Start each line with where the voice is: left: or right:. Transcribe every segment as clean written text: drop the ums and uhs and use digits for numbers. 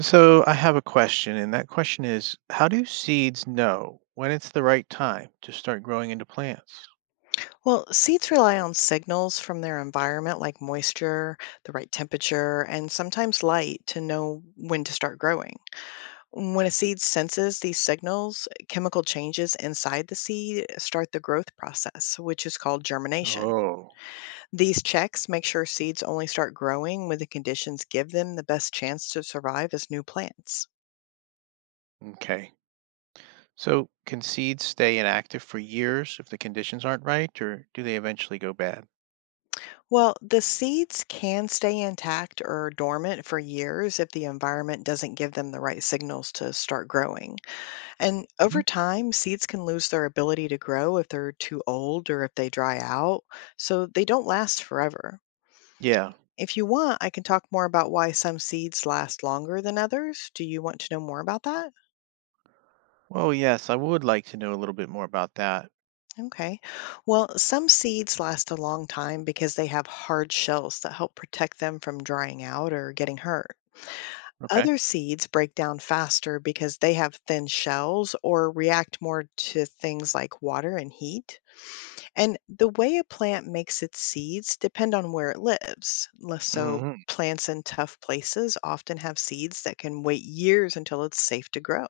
right: So I have a question, and that question is, how do seeds know when it's the right time to start growing into plants?
left: Well, seeds rely on signals from their environment like moisture, the right temperature, and sometimes light to know when to start growing. When a seed senses these signals, chemical changes inside the seed start the growth process, which is called germination.
right: Oh,
left: These checks make sure seeds only start growing when the conditions give them the best chance to survive as new plants.
right: okay. So can seeds stay inactive for years if the conditions aren't right, or do they eventually go bad?
left: Well, the seeds can stay intact or dormant for years if the environment doesn't give them the right signals to start growing. And over
right: Mhm.
left: time, seeds can lose their ability to grow if they're too old or if they dry out, so they don't last forever.
right: Yeah.
left: If you want, I can talk more about why some seeds last longer than others. Do you want to know more about that?
right: Well, yes, I would like to know a little bit more about that.
left: Okay. Well, some seeds last a long time because they have hard shells that help protect them from drying out or getting hurt.
right: Okay.
left: Other seeds break down faster because they have thin shells or react more to things like water and heat. And the way a plant makes its seeds depend on where it lives. Less so,
right: Hmm.
left: plants in tough places often have seeds that can wait years until it's safe to grow.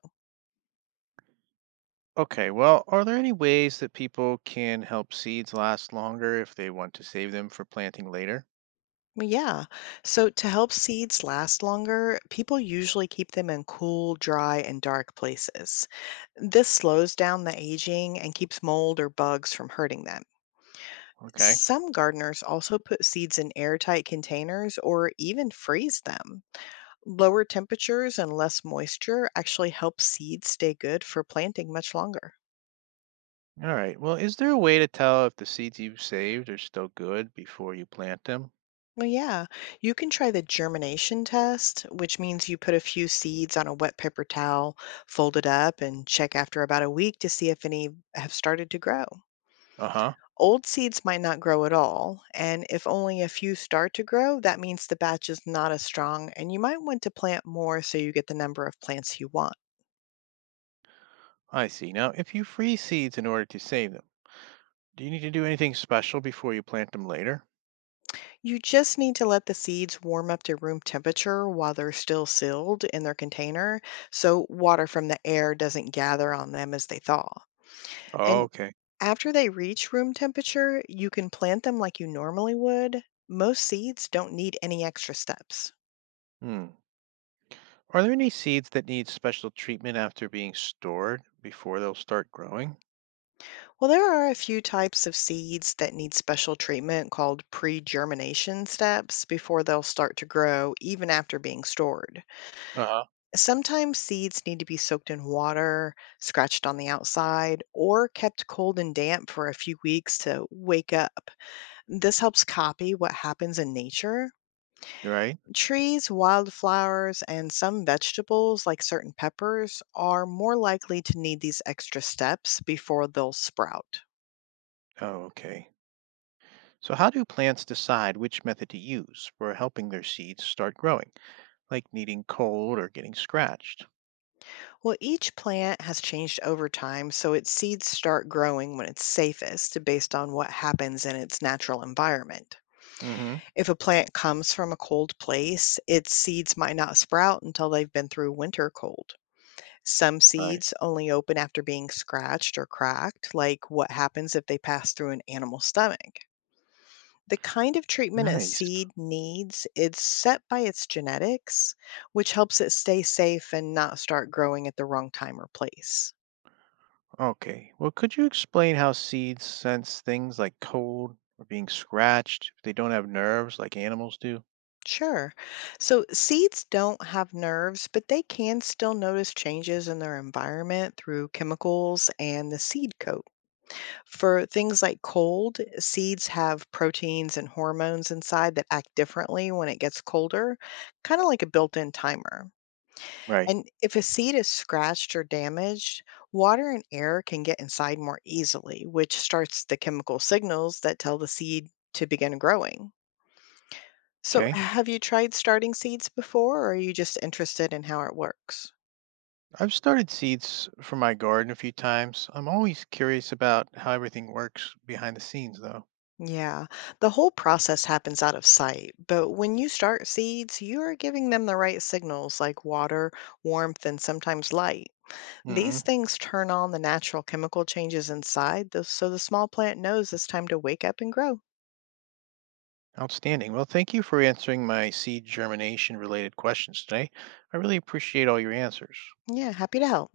right: Okay. Well, are there any ways that people can help seeds last longer if they want to save them for planting later?
left: Yeah. So to help seeds last longer, people usually keep them in cool, dry, and dark places. This slows down the aging and keeps mold or bugs from hurting them.
right: Okay.
left: Some gardeners also put seeds in airtight containers or even freeze them. Lower temperatures and less moisture actually help seeds stay good for planting much longer.
right: All right. Well, is there a way to tell if the seeds you've saved are still good before you plant them?
left: Well, yeah, you can try the germination test, which means you put a few seeds on a wet paper towel, fold it up, and check after about a week to see if any have started to grow.
right: Uh huh.
left: Old seeds might not grow at all, and if only a few start to grow, that means the batch is not as strong, and you might want to plant more so you get the number of plants you want.
right: I see. Now, if you freeze seeds in order to save them, do you need to do anything special before you plant them later?
left: You just need to let the seeds warm up to room temperature while they're still sealed in their container so water from the air doesn't gather on them as they thaw.
right: Oh,
left: And
right: okay.
left: after they reach room temperature, you can plant them like you normally would. Most seeds don't need any extra steps.
right: Hmm. Are there any seeds that need special treatment after being stored before they'll start growing?
left: Well, there are a few types of seeds that need special treatment called pre germination steps before they'll start to grow, even after being stored.
right: Uh huh.
left: Sometimes seeds need to be soaked in water, scratched on the outside, or kept cold and damp for a few weeks to wake up. This helps copy what happens in nature.
right: Right?
left: Trees, wildflowers, and some vegetables, like certain peppers, are more likely to need these extra steps before they'll sprout.
right: Oh, okay. So how do plants decide which method to use for helping their seeds start growing, like needing cold or getting scratched?
left: Well, each plant has changed over time, so its seeds start growing when it's safest based on what happens in its natural environment.
right: Mm hmm.
left: If a plant comes from a cold place, its seeds might not sprout until they've been through winter cold. Some
right: Right.
left: seeds only open after being scratched or cracked, like what happens if they pass through an animal's stomach. The kind of treatment a
right: Nice.
left: seed needs is set by its genetics, which helps it stay safe and not start growing at the wrong time or place.
right: Okay. Well, could you explain how seeds sense things like cold or being scratched if they don't have nerves like animals do?
left: Sure. So seeds don't have nerves, but they can still notice changes in their environment through chemicals and the seed coat. For things like cold, seeds have proteins and hormones inside that act differently when it gets colder, kind of like a built in timer.
right: Right.
left: And if a seed is scratched or damaged, water and air can get inside more easily, which starts the chemical signals that tell the seed to begin growing. So,
right: Okay.
left: have you tried starting seeds before, or are you just interested in how it works?
right: I've started seeds for my garden a few times. I'm always curious about how everything works behind the scenes, though.
left: Yeah, the whole process happens out of sight, but when you start seeds, you are giving them the right signals like water, warmth, and sometimes light. These
right: Hmm.
left: things turn on the natural chemical changes inside, so the small plant knows it's time to wake up and grow.
right: Outstanding. Well, thank you for answering my seed germination related questions today. I really appreciate all your answers.
left: Yeah, happy to help.